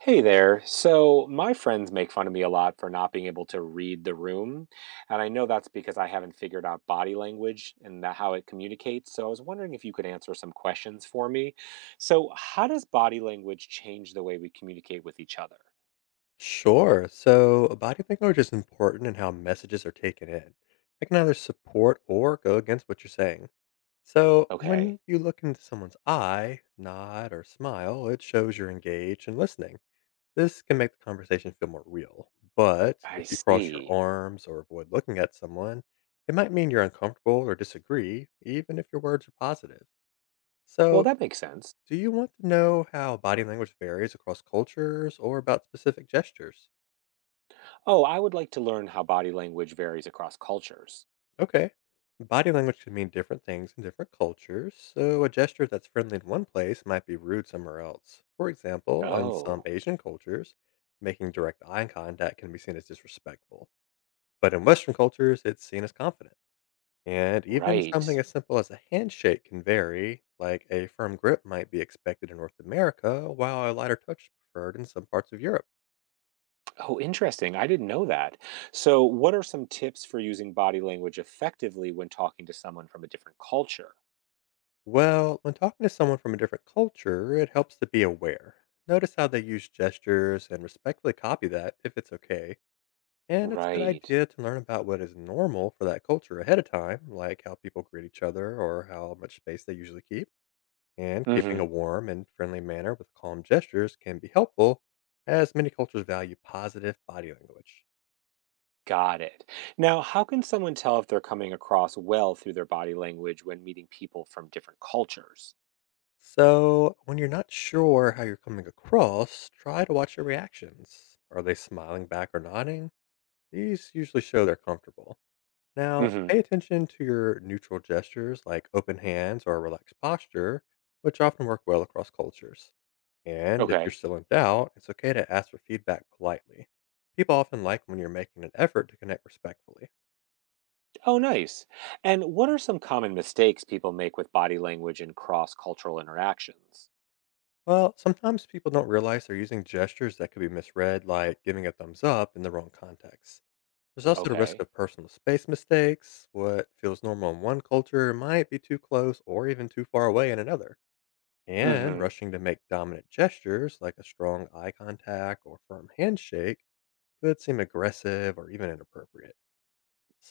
Hey there. So, my friends make fun of me a lot for not being able to read the room. And I know that's because I haven't figured out body language and that how it communicates. So, I was wondering if you could answer some questions for me. So, how does body language change the way we communicate with each other? Sure. So a body language is important in how messages are taken in. It can either support or go against what you're saying. So Okay, when you look into someone's eye, nod, or smile, it shows you're engaged and listening. This can make the conversation feel more real. But I if you cross your see. arms or avoid looking at someone, it might mean you're uncomfortable or disagree, even if your words are positive. Well, So, that makes sense. do you want to know how body language varies across cultures or about specific gestures? Oh, I would like to learn how body language varies across cultures. Okay. Body language can mean different things in different cultures, so a gesture that's friendly in one place might be rude somewhere else. For example, yeah, in some Oh, Asian cultures, making direct eye contact can be seen as disrespectful. But in Western cultures, it's seen as confident. And even right. something as simple as a handshake can vary, like a firm grip might be expected in North America, while a lighter touch is preferred in some parts of Europe. Oh, interesting. I didn't know that. So, what are some tips for using body language effectively when talking to someone from a different culture? Well, when talking to someone from a different culture, it helps to be aware. Notice how they use gestures and respectfully copy that if it's okay. And it's a good Right. idea to learn about what is normal for that culture ahead of time, like how people greet each other or how much space they usually keep. And keeping a Mhm. warm and friendly manner with calm gestures can be helpful, as many cultures value positive body language. Got it. Now, how can someone tell if they're coming across well through their body language when meeting people from different cultures? So, when you're not sure how you're coming across, try to watch your reactions. Are they smiling back or nodding? These usually show they're comfortable. Now, Mhm. pay attention to your neutral gestures like open hands or relaxed posture, which often work well across cultures. And if you're Okay. still in doubt, it's okay to ask for feedback politely. People often like when you're making an effort to connect respectfully. Oh, nice. And what are some common mistakes people make with body language in cross-cultural interactions? Well, sometimes people don't realize they're using gestures that could be misread, like giving a thumbs up in the wrong context. There's also the risk Okay. of personal space mistakes. What feels normal in one culture might be too close or even too far away in another. And Mhm. rushing to make dominant gestures like a strong eye contact or firm handshake could seem aggressive or even inappropriate.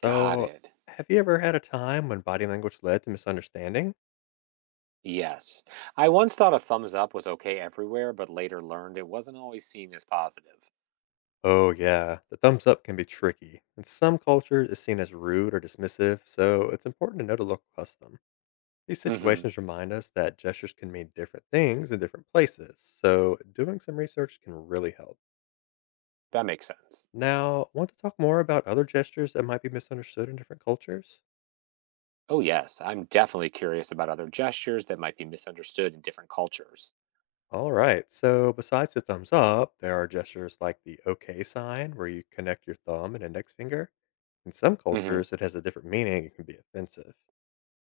Got it. have you ever had a time when body language led to misunderstanding? Yes. I once thought a thumbs up was okay everywhere, but later learned it wasn't always seen as positive. Oh, yeah, the thumbs up can be tricky. In some cultures, it's seen as rude or dismissive, so it's important to know the local custom. These Hmm. situations remind us that gestures can mean different things in different places, so doing some research can really help. That makes sense. Now, want to talk more about other gestures that might be misunderstood in different cultures? Oh, yes. I'm definitely curious about other gestures that might be misunderstood in different cultures. All right. So besides the thumbs up, there are gestures like the OK sign, where you connect your thumb and index finger. In some Hmm. cultures, it has a different meaning and can be offensive.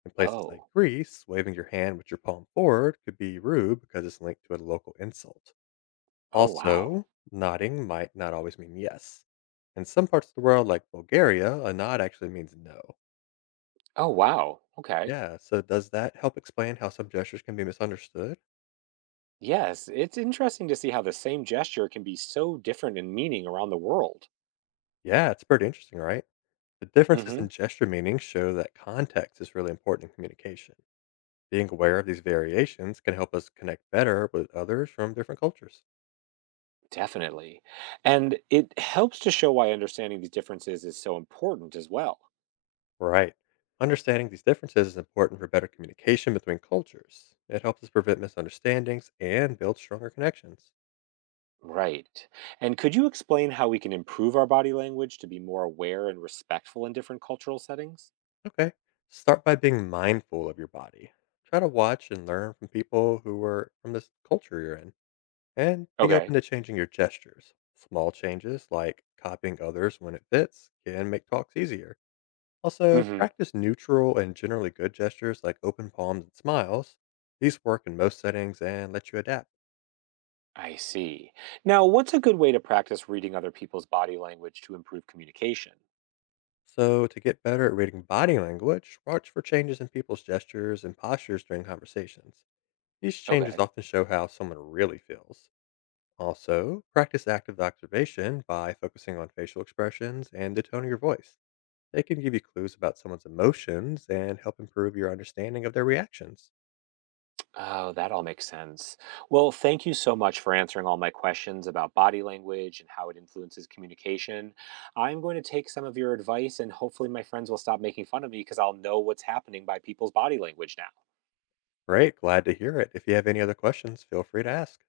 In places like Oh. Greece, waving your hand with your palm forward could be rude because it's linked to a local insult. Oh, wow. Also, nodding might not always mean yes. In some parts of the world, like Bulgaria, a nod actually means no. Oh, wow. Okay. Yeah, so does that help explain how some gestures can be misunderstood? Yes. It's interesting to see how the same gesture can be so different in meaning around the world. Yeah, it's pretty interesting, right? The differences in Hmm. gesture meanings show that context is really important in communication. Being aware of these variations can help us connect better with others from different cultures. Definitely. And it helps to show why understanding these differences is so important as well. Right. Understanding these differences is important for better communication between cultures. It helps us prevent misunderstandings and build stronger connections. Right. And could you explain how we can improve our body language to be more aware and respectful in different cultural settings? Okay. Start by being mindful of your body. Try to watch and learn from people who are from this culture you're in. And be open Okay. to changing your gestures. Small changes like copying others when it fits can make talks easier. Also, Mhm. practice neutral and generally good gestures like open palms and smiles. These work in most settings and let you adapt. I see. Now, what's a good way to practice reading other people's body language to improve communication? So, to get better at reading body language, watch for changes in people's gestures and postures during conversations. These changes Okay. often show how someone really feels. Also, practice active observation by focusing on facial expressions and the tone of your voice. They can give you clues about someone's emotions and help improve your understanding of their reactions. Oh, that all makes sense. Well, thank you so much for answering all my questions about body language and how it influences communication. I'm going to take some of your advice and hopefully my friends will stop making fun of me because I'll know what's happening by people's body language now. Great, glad to hear it. If you have any other questions, feel free to ask.